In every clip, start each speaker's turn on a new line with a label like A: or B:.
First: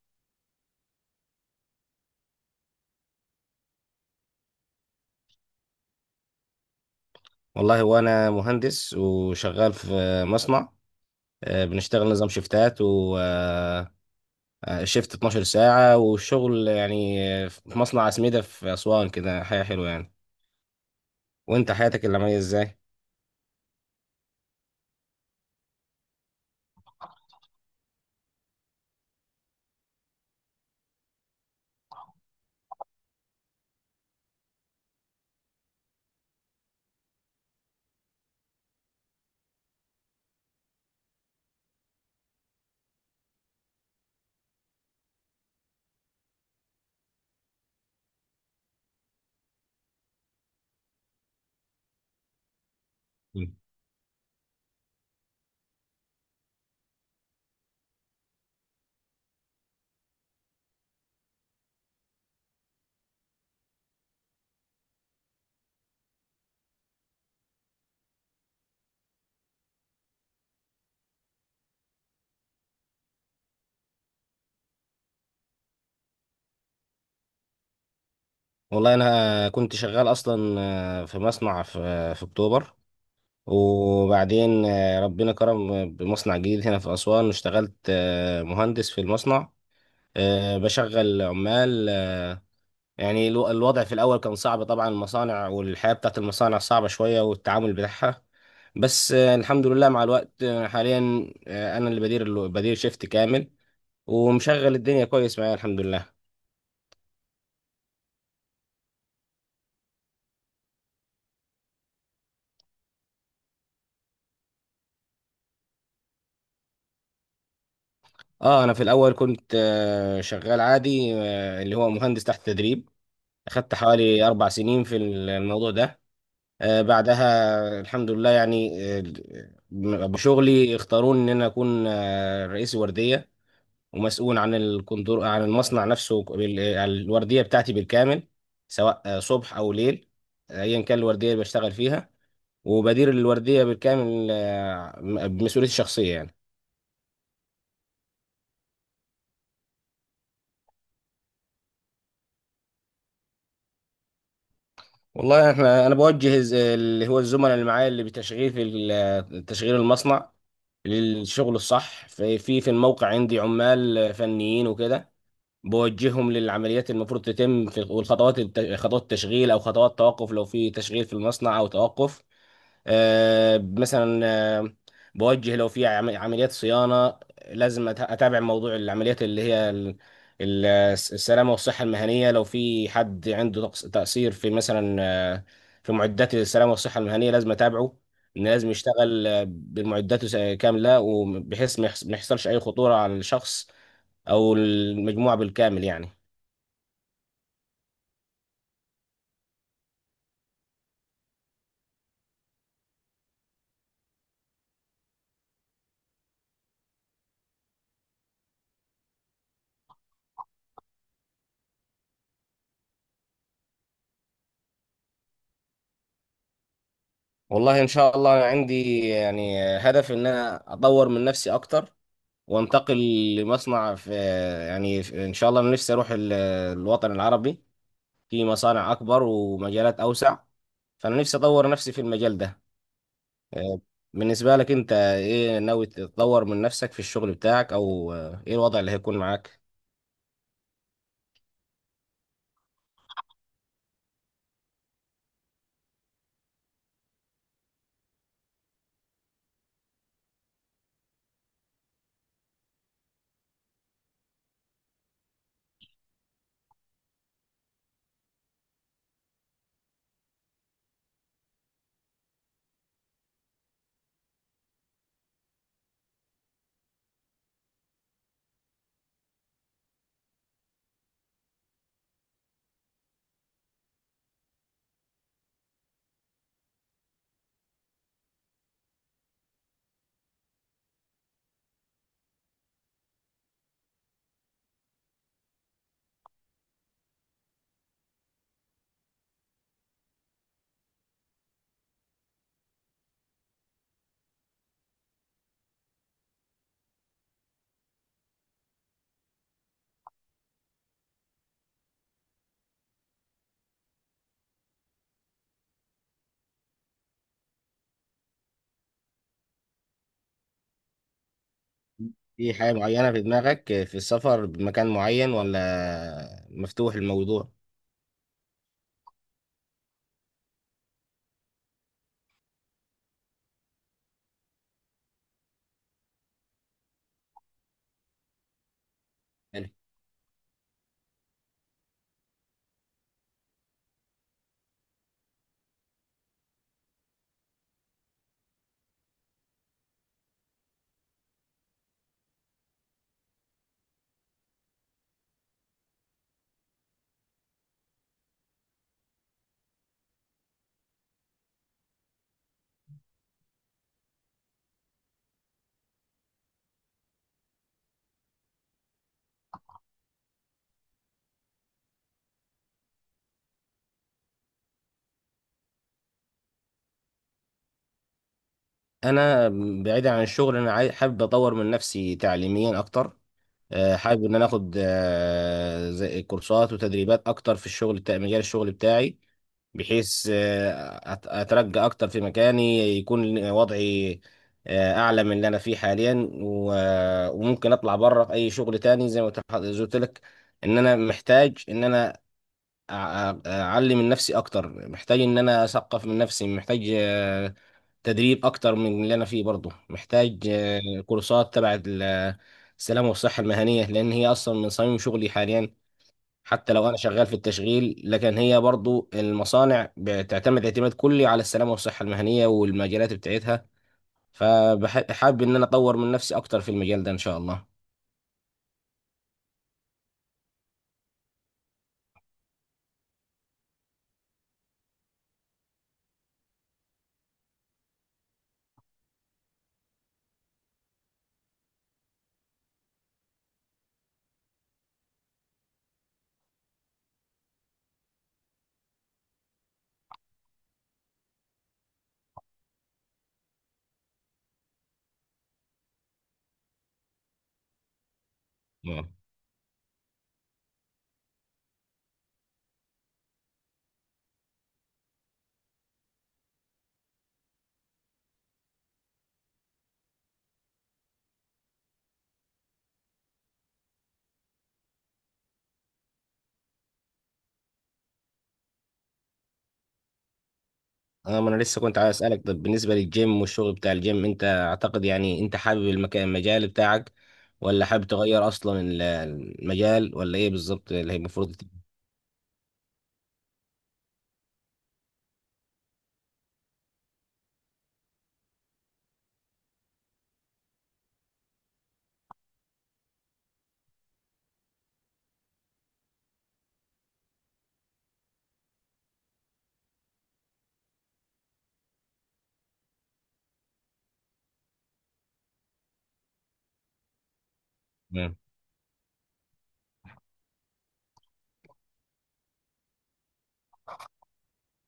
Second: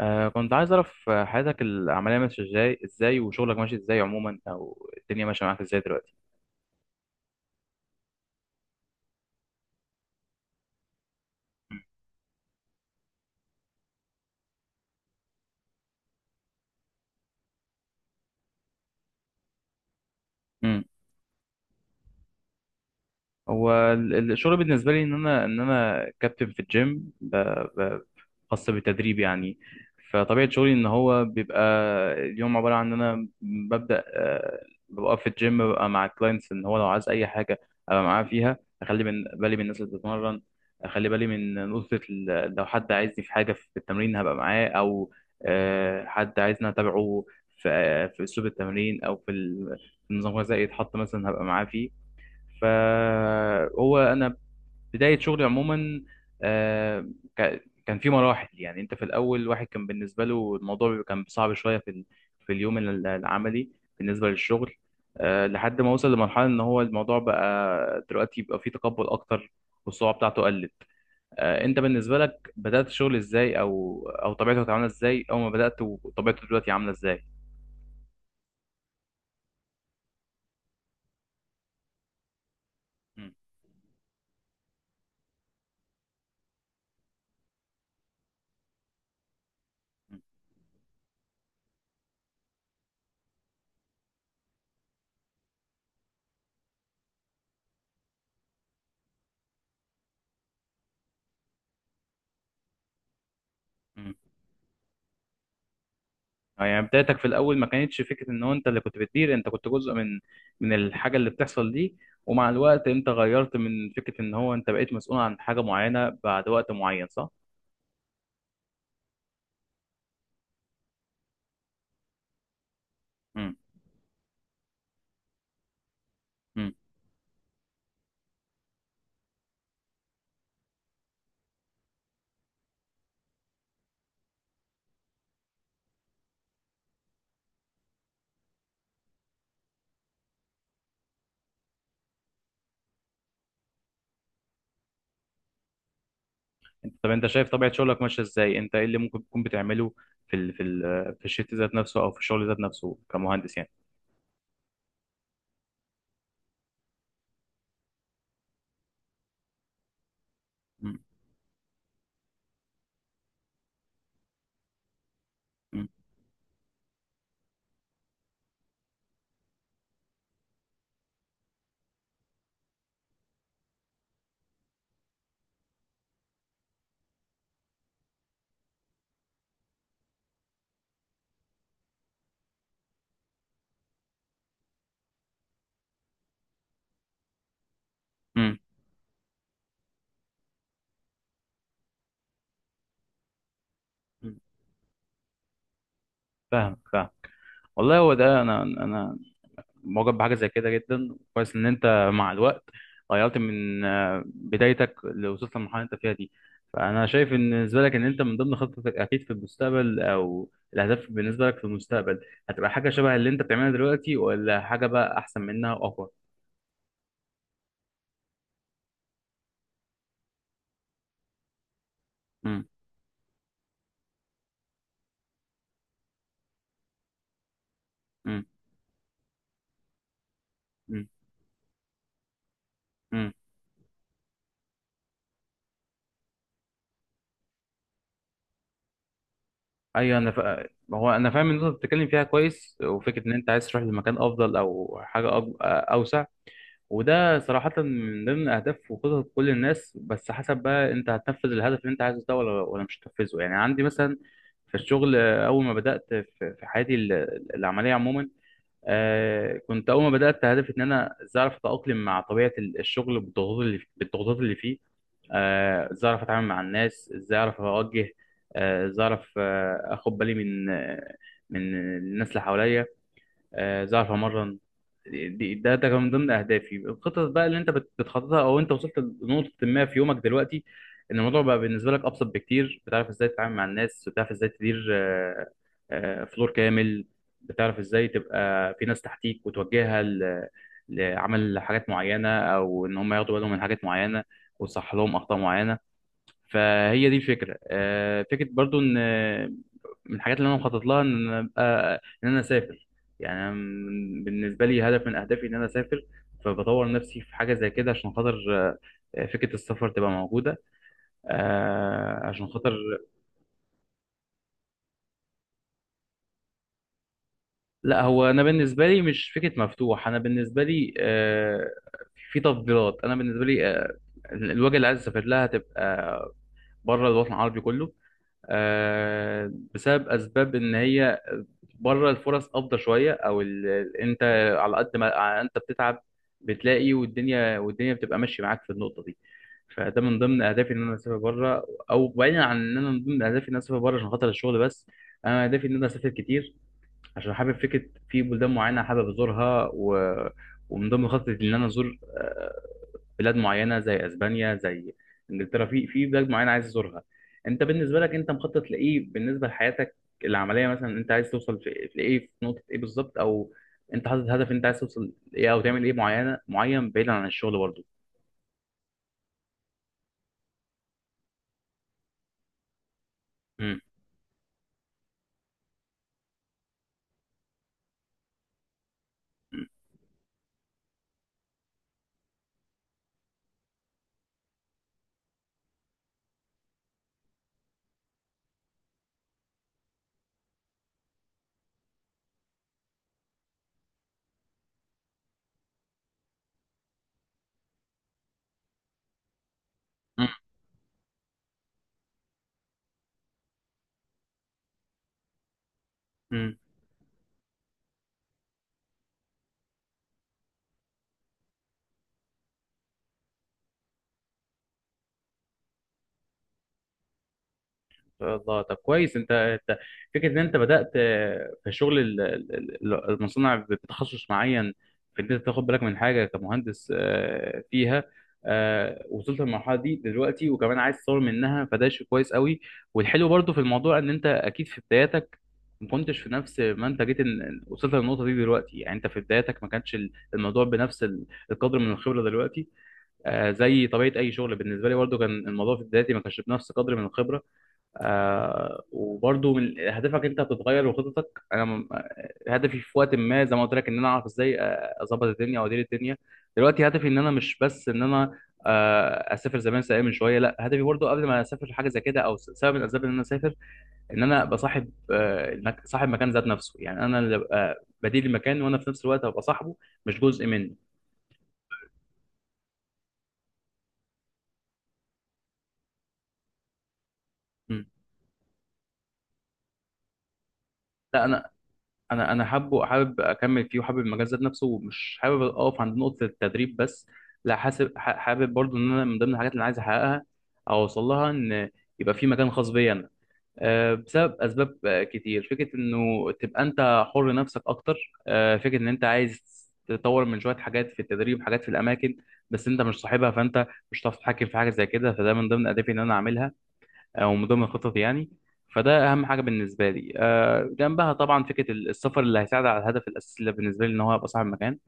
A: كنت عايز أعرف، حياتك العملية ماشية إزاي وشغلك ماشي إزاي عموما، أو الدنيا ماشية معاك إزاي دلوقتي؟
B: والله، هو انا مهندس وشغال في مصنع. بنشتغل نظام شيفتات و شيفت 12 ساعة، والشغل يعني، في مصنع عسميدة في أسوان، كده حياة حلوة يعني. وانت حياتك العملية ازاي؟
A: هو الشغل بالنسبه لي ان انا كابتن في الجيم، ب- خاص بالتدريب يعني. فطبيعه شغلي ان هو بيبقى اليوم عباره عن ان انا ببدا، ببقى في الجيم، ببقى مع الكلاينتس، ان هو لو عايز اي حاجه ابقى معاه فيها، اخلي من بالي من الناس اللي بتتمرن، اخلي بالي من نقطه لو حد عايزني في حاجه في التمرين هبقى معاه، او حد عايزني اتابعه في اسلوب التمرين، او في النظام الغذائي يتحط مثلا هبقى معاه فيه.
B: مم.
A: فهو انا بدايه شغلي عموما، آه، كان في مراحل. يعني انت في الاول، واحد كان بالنسبه له الموضوع كان صعب شويه في في اليوم العملي بالنسبه للشغل، لحد ما وصل لمرحله ان هو الموضوع بقى دلوقتي يبقى فيه تقبل اكتر، والصعوبه بتاعته قلت. انت بالنسبه لك بدات الشغل ازاي، او طبيعته كانت عامله ازاي اول ما بدات، وطبيعته دلوقتي عامله ازاي؟
B: والله انا كنت شغال اصلا في مصنع في اكتوبر.
A: مم.
B: وبعدين ربنا كرم بمصنع جديد هنا في أسوان، اشتغلت مهندس في المصنع، بشغل عمال. يعني، الوضع في الأول كان صعب طبعا، المصانع والحياة بتاعت المصانع صعبة شوية والتعامل بتاعها. بس الحمد لله مع الوقت، حاليا أنا اللي بدير بدير شيفت كامل،
A: مم.
B: ومشغل الدنيا كويس معايا، الحمد لله.
A: اه، يعني بدايتك في الاول ما كانتش فكره ان هو انت اللي كنت بتدير، انت كنت جزء من من الحاجه اللي بتحصل دي، ومع الوقت انت غيرت من فكره ان هو انت بقيت مسؤول عن حاجه معينه بعد وقت معين، صح؟
B: اه انا في الاول كنت شغال عادي، اللي هو مهندس تحت تدريب.
A: مم.
B: اخدت حوالي 4 سنين في الموضوع ده.
A: مم.
B: بعدها الحمد لله، يعني بشغلي اختاروني ان انا اكون رئيس وردية، ومسؤول عن الكندور، عن المصنع نفسه، الوردية بتاعتي بالكامل، سواء صبح أو ليل، أيا كان الوردية اللي بشتغل فيها. وبدير الوردية بالكامل، بمسؤوليتي الشخصية يعني.
A: طب انت شايف طبيعه شغلك ماشيه ازاي؟ انت ايه اللي ممكن تكون بتعمله في ال في ال في الشيت ذات نفسه، او في الشغل ذات نفسه، كمهندس يعني.
B: والله، انا بوجه اللي هو الزملاء اللي معايا، اللي بتشغيل تشغيل المصنع
A: مم.
B: للشغل الصح في الموقع. عندي عمال فنيين وكده،
A: مم.
B: بوجههم للعمليات المفروض تتم في، والخطوات خطوات التشغيل او خطوات توقف، لو في تشغيل في المصنع او توقف. آه، مثلا آه، بوجه لو في عمليات صيانة، لازم أتابع موضوع العمليات اللي هي ال- السلامة والصحة المهنية. لو في حد عنده تقصير في، مثلا في معدات السلامة والصحة المهنية، لازم أتابعه. إن
A: مم.
B: لازم يشتغل بمعداته كاملة، وبحيث ما يحصلش أي خطورة على الشخص
A: مم.
B: أو المجموعة بالكامل يعني.
A: فاهم فاهم. والله، هو ده انا معجب بحاجه زي كده جدا. كويس ان انت مع الوقت غيرت من بدايتك، اللي وصلت للمرحله اللي انت فيها دي. فانا شايف ان بالنسبه لك، ان انت من ضمن خطتك اكيد في المستقبل، او الاهداف بالنسبه لك في المستقبل، هتبقى حاجه شبه اللي انت بتعملها دلوقتي، ولا حاجه بقى احسن منها واقوى؟
B: والله، إن شاء الله، أنا عندي يعني هدف إن أنا أطور من نفسي أكتر،
A: امم.
B: وانتقل لمصنع في، يعني ان شاء الله انا نفسي اروح الوطن العربي، في
A: امم.
B: مصانع اكبر ومجالات اوسع.
A: امم.
B: فانا نفسي اطور نفسي في المجال ده.
A: امم.
B: آه، بالنسبة لك انت، ايه ناوي تطور من نفسك في الشغل بتاعك، او ايه الوضع اللي هيكون معاك؟
A: ايوه، انا هو انا فاهم ان انت بتتكلم فيها كويس، وفكره ان انت عايز تروح لمكان افضل، او حاجه اوسع. وده صراحة من ضمن أهداف وخطط كل الناس، بس حسب بقى أنت هتنفذ الهدف اللي أنت عايزه ده ولا مش هتنفذه. يعني عندي مثلا في الشغل، أول ما بدأت في حياتي العملية عموما، كنت أول ما بدأت هدفي إن أنا إزاي أعرف أتأقلم مع طبيعة الشغل بالضغوطات اللي فيه، إزاي أعرف أتعامل مع الناس، إزاي أعرف أوجه، إزاي أعرف أخد بالي من الناس اللي حواليا، ظهر اتمرن. ده كان من ضمن اهدافي، الخطط بقى اللي انت بتخططها، او انت وصلت لنقطه ما في يومك دلوقتي ان الموضوع بقى بالنسبه لك ابسط بكتير، بتعرف ازاي تتعامل مع الناس، بتعرف ازاي تدير فلور كامل، بتعرف ازاي تبقى في ناس تحتيك وتوجهها لعمل حاجات معينه، او ان هم ياخدوا بالهم من حاجات معينه، وتصحح لهم اخطاء معينه. فهي دي الفكره، فكره برضو ان من الحاجات اللي انا مخطط لها، ان انا اسافر. يعني أنا بالنسبه لي هدف من اهدافي ان انا اسافر، فبطور نفسي في حاجه زي كده عشان خاطر فكره السفر تبقى موجوده، آه، عشان
B: في حاجة
A: خاطر
B: معينة في دماغك في السفر، بمكان معين، ولا مفتوح الموضوع؟
A: لا، هو انا بالنسبه لي مش فكره مفتوح. انا بالنسبه لي في تفضيلات، انا بالنسبه لي الوجهه اللي عايز اسافر لها تبقى بره الوطن العربي كله،
B: حلو.
A: بسبب اسباب ان هي بره الفرص افضل شويه، او انت على قد ما انت بتتعب بتلاقي، والدنيا بتبقى ماشيه معاك في النقطه دي. فده من ضمن اهدافي ان انا اسافر بره، او بعيدا عن ان انا من ضمن اهدافي ان انا اسافر بره عشان خاطر الشغل بس، انا اهدافي ان انا اسافر كتير، عشان حابب فكره في بلدان معينه حابب ازورها. ومن ضمن خطتي ان انا ازور بلاد معينه، زي اسبانيا، زي انجلترا. في في بلاد معينه عايز ازورها. انت بالنسبه لك، انت مخطط لايه بالنسبه لحياتك العمليه مثلا؟ انت عايز توصل في في ايه، في نقطه ايه بالظبط، او انت حاطط هدف انت عايز توصل ايه او تعمل ايه معينه معين بعيدا عن الشغل برضه؟
B: انا بعيدا عن الشغل، انا حابب اطور من نفسي تعليميا اكتر. حابب ان انا اخد زي كورسات وتدريبات اكتر في الشغل بتاع، مجال الشغل بتاعي، بحيث اترقى اكتر في مكاني، يكون وضعي اعلى من اللي انا فيه حاليا، وممكن اطلع بره في اي شغل تاني، زي ما قلت لك ان انا محتاج، ان انا اعلم من نفسي اكتر، محتاج ان انا اثقف من نفسي، محتاج تدريب اكتر من اللي انا فيه برضه، محتاج كورسات تبع السلامه والصحه المهنيه، لان هي اصلا من صميم شغلي حاليا.
A: امم.
B: حتى لو انا شغال في التشغيل، لكن هي برضه المصانع بتعتمد اعتماد كلي على السلامه والصحه المهنيه والمجالات بتاعتها. فحابب ان انا اطور من نفسي اكتر في المجال ده، ان شاء الله.
A: شاء الله. طب كويس، انت فكره ان انت بدات في شغل المصنع، بتخصص معين، في ان انت تاخد بالك من حاجه كمهندس فيها، وصلت للمرحله دي دلوقتي، وكمان عايز تطور منها، فده شيء كويس قوي. والحلو برضو في الموضوع ان انت اكيد في بداياتك ما كنتش في نفس ما انت جيت إن وصلت للنقطه دي دلوقتي. يعني انت في بداياتك ما كانش الموضوع بنفس القدر من الخبره دلوقتي، زي طبيعه اي شغل بالنسبه لي، برضو كان الموضوع في بدايتي ما كانش بنفس قدر من الخبره.
B: نعم.
A: وبرضو من هدفك انت هتتغير وخططك، هدفي في وقت ما زي ما قلت لك ان انا اعرف ازاي اظبط الدنيا وادير الدنيا. دلوقتي هدفي ان انا مش بس ان انا اسافر زي ما انا سايق من شويه، لا، هدفي برضو قبل ما اسافر حاجه زي كده، او سبب من الاسباب ان انا اسافر ان انا ابقى صاحب، صاحب مكان ذات نفسه. يعني انا اللي ابقى بديل المكان، وانا في نفس الوقت ابقى صاحبه، مش جزء منه.
B: اه ما انا لسه كنت عايز اسالك، طب بالنسبه للجيم والشغل بتاع الجيم، انت اعتقد، يعني انت حابب المكان، المجال بتاعك،
A: م.
B: ولا حابب تغير اصلا المجال، ولا ايه بالظبط اللي هي
A: لا، انا
B: المفروض؟
A: انا انا حابب اكمل فيه، وحابب المجال ذات نفسه، ومش حابب اقف عند نقطه التدريب بس. لا، حابب برضو ان انا من ضمن الحاجات اللي انا عايز احققها، او اوصل لها، ان يبقى في مكان خاص بيا انا، بسبب اسباب كتير، فكره انه تبقى انت حر نفسك اكتر، فكره ان انت عايز تطور من شويه حاجات في التدريب، حاجات في الاماكن، بس انت مش صاحبها فانت مش هتعرف تتحكم في حاجه زي كده، فده من ضمن اهدافي ان انا اعملها، او من ضمن خططي يعني.
B: تمام.
A: فده اهم حاجه بالنسبه لي، جنبها طبعا فكره السفر اللي هيساعد على الهدف الاساسي اللي بالنسبه لي ان هو ابقى صاحب مكان.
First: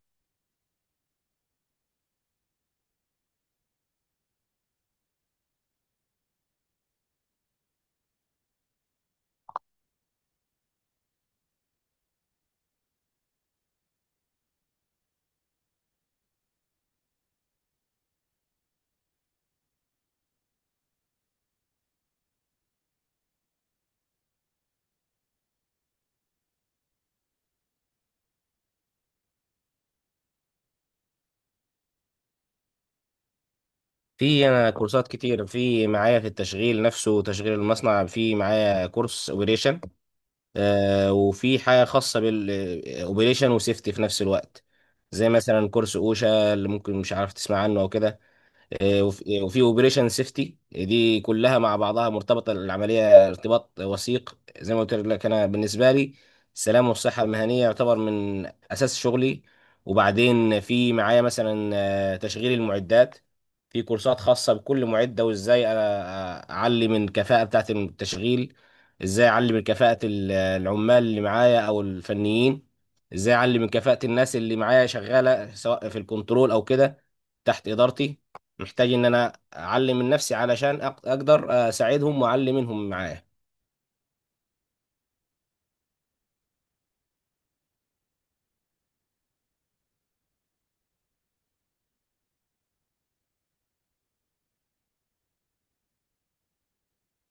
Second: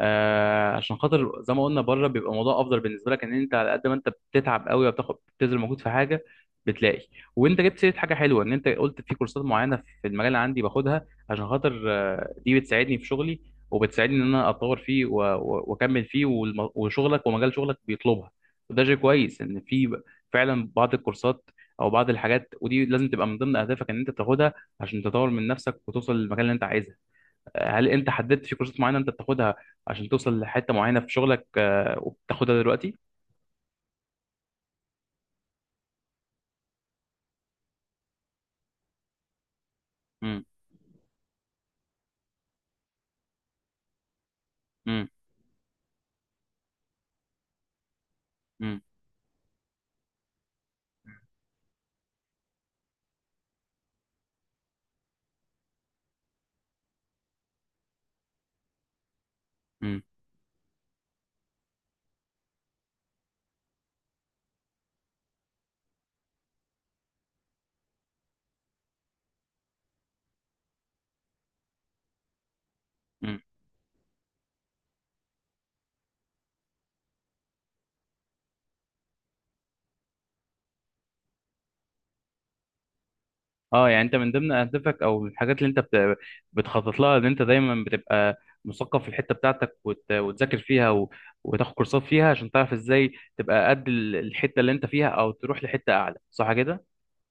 A: عشان خاطر زي ما قلنا، بره بيبقى الموضوع افضل بالنسبه لك، ان انت على قد ما انت بتتعب قوي وبتاخد بتبذل مجهود في حاجه بتلاقي. وانت جبت سيره حاجه حلوه ان انت قلت في كورسات معينه في المجال، اللي عندي باخدها عشان خاطر دي بتساعدني في شغلي، وبتساعدني ان انا اتطور فيه واكمل فيه، وشغلك ومجال شغلك بيطلبها. وده شيء كويس ان في، فعلا بعض الكورسات، او بعض الحاجات، ودي لازم تبقى من ضمن اهدافك ان انت تاخدها عشان تطور من نفسك وتوصل للمكان اللي انت عايزه. هل انت حددت في كورسات معينه انت بتاخدها عشان توصل لحته معينه في شغلك، وبتاخدها دلوقتي؟
B: في انا كورسات كتير، في معايا في التشغيل نفسه، تشغيل المصنع، في معايا كورس اوبريشن،
A: امم.
B: وفي حاجه خاصه بالاوبريشن وسيفتي في نفس الوقت،
A: امم.
B: زي مثلا كورس اوشا، اللي ممكن مش عارف تسمع عنه او كده.
A: امم.
B: وفي اوبريشن سيفتي، دي كلها مع بعضها مرتبطه العمليه ارتباط وثيق. زي ما قلت لك، انا بالنسبه لي، السلام والصحه المهنيه يعتبر من اساس شغلي.
A: امم.
B: وبعدين في معايا مثلا تشغيل المعدات، في كورسات خاصه بكل معده، وازاي اعلي من الكفاءه بتاعه التشغيل، ازاي اعلي من كفاءه العمال اللي معايا او الفنيين، ازاي
A: امم.
B: اعلي من كفاءه الناس اللي معايا شغاله، سواء في الكنترول او كده، تحت ادارتي. محتاج ان انا اعلم من نفسي، علشان اقدر اساعدهم، واعلم منهم معايا.
A: اه، يعني انت من ضمن اهدافك، او من الحاجات اللي انت بتخطط لها، ان انت دايما بتبقى مثقف في الحته بتاعتك، وتذاكر فيها، وتاخد كورسات فيها عشان تعرف ازاي تبقى قد الحته اللي انت فيها، او تروح لحته اعلى، صح كده؟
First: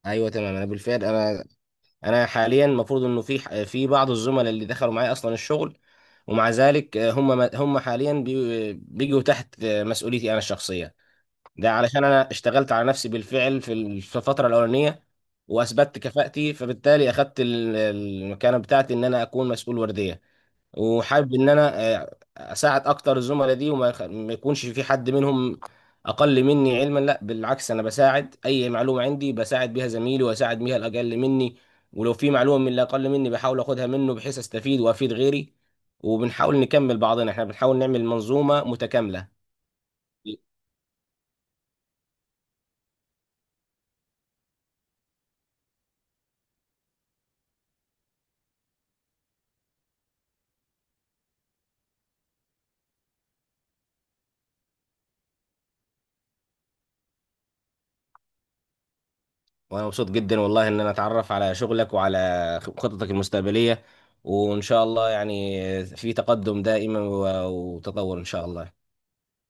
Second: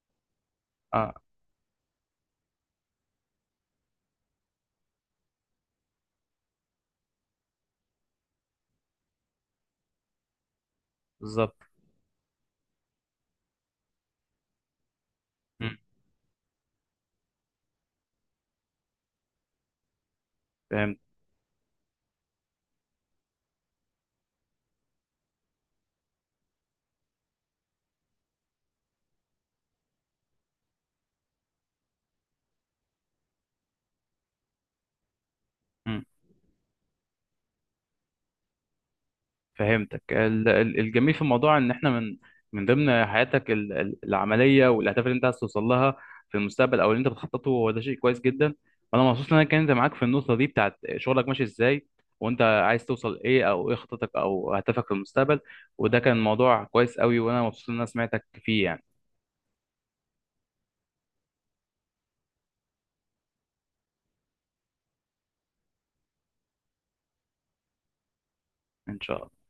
B: ايوه، تمام. انا بالفعل،
A: اه،
B: انا حاليا المفروض انه في في بعض الزملاء اللي دخلوا معايا اصلا الشغل، ومع ذلك هم هم حاليا بيجوا تحت مسؤوليتي انا الشخصيه.
A: بالظبط.
B: ده علشان انا اشتغلت على نفسي بالفعل في الفتره الاولانيه،
A: امم.
B: واثبتت كفاءتي، فبالتالي اخدت المكانه بتاعتي ان انا اكون مسؤول ورديه.
A: فهمت
B: وحابب ان انا اساعد اكتر الزملاء دي، ما يكونش في حد منهم اقل مني علما. لا، بالعكس، انا بساعد، اي معلومه عندي بساعد بيها زميلي، واساعد بيها الاقل مني. ولو في معلومه من اللي اقل مني، بحاول اخدها منه، بحيث استفيد وافيد غيري. وبنحاول نكمل بعضنا، احنا بنحاول نعمل منظومه متكامله.
A: فهمتك. الجميل في الموضوع ان احنا، من ضمن حياتك العمليه والاهداف اللي انت عايز توصل لها في المستقبل، او اللي انت بتخططه، هو ده شيء كويس جدا. وانا مبسوط ان انا اتكلمت معاك في النقطه دي بتاعت شغلك ماشي ازاي، وانت عايز توصل ايه، او ايه خطتك او هدفك في المستقبل، وده كان موضوع كويس قوي، وانا مبسوط ان انا سمعتك فيه يعني.
B: وانا مبسوط جدا والله، ان انا اتعرف على شغلك وعلى خططك المستقبلية. وان شاء الله يعني في تقدم دائما، وتطور ان شاء الله.
A: ان شاء الله.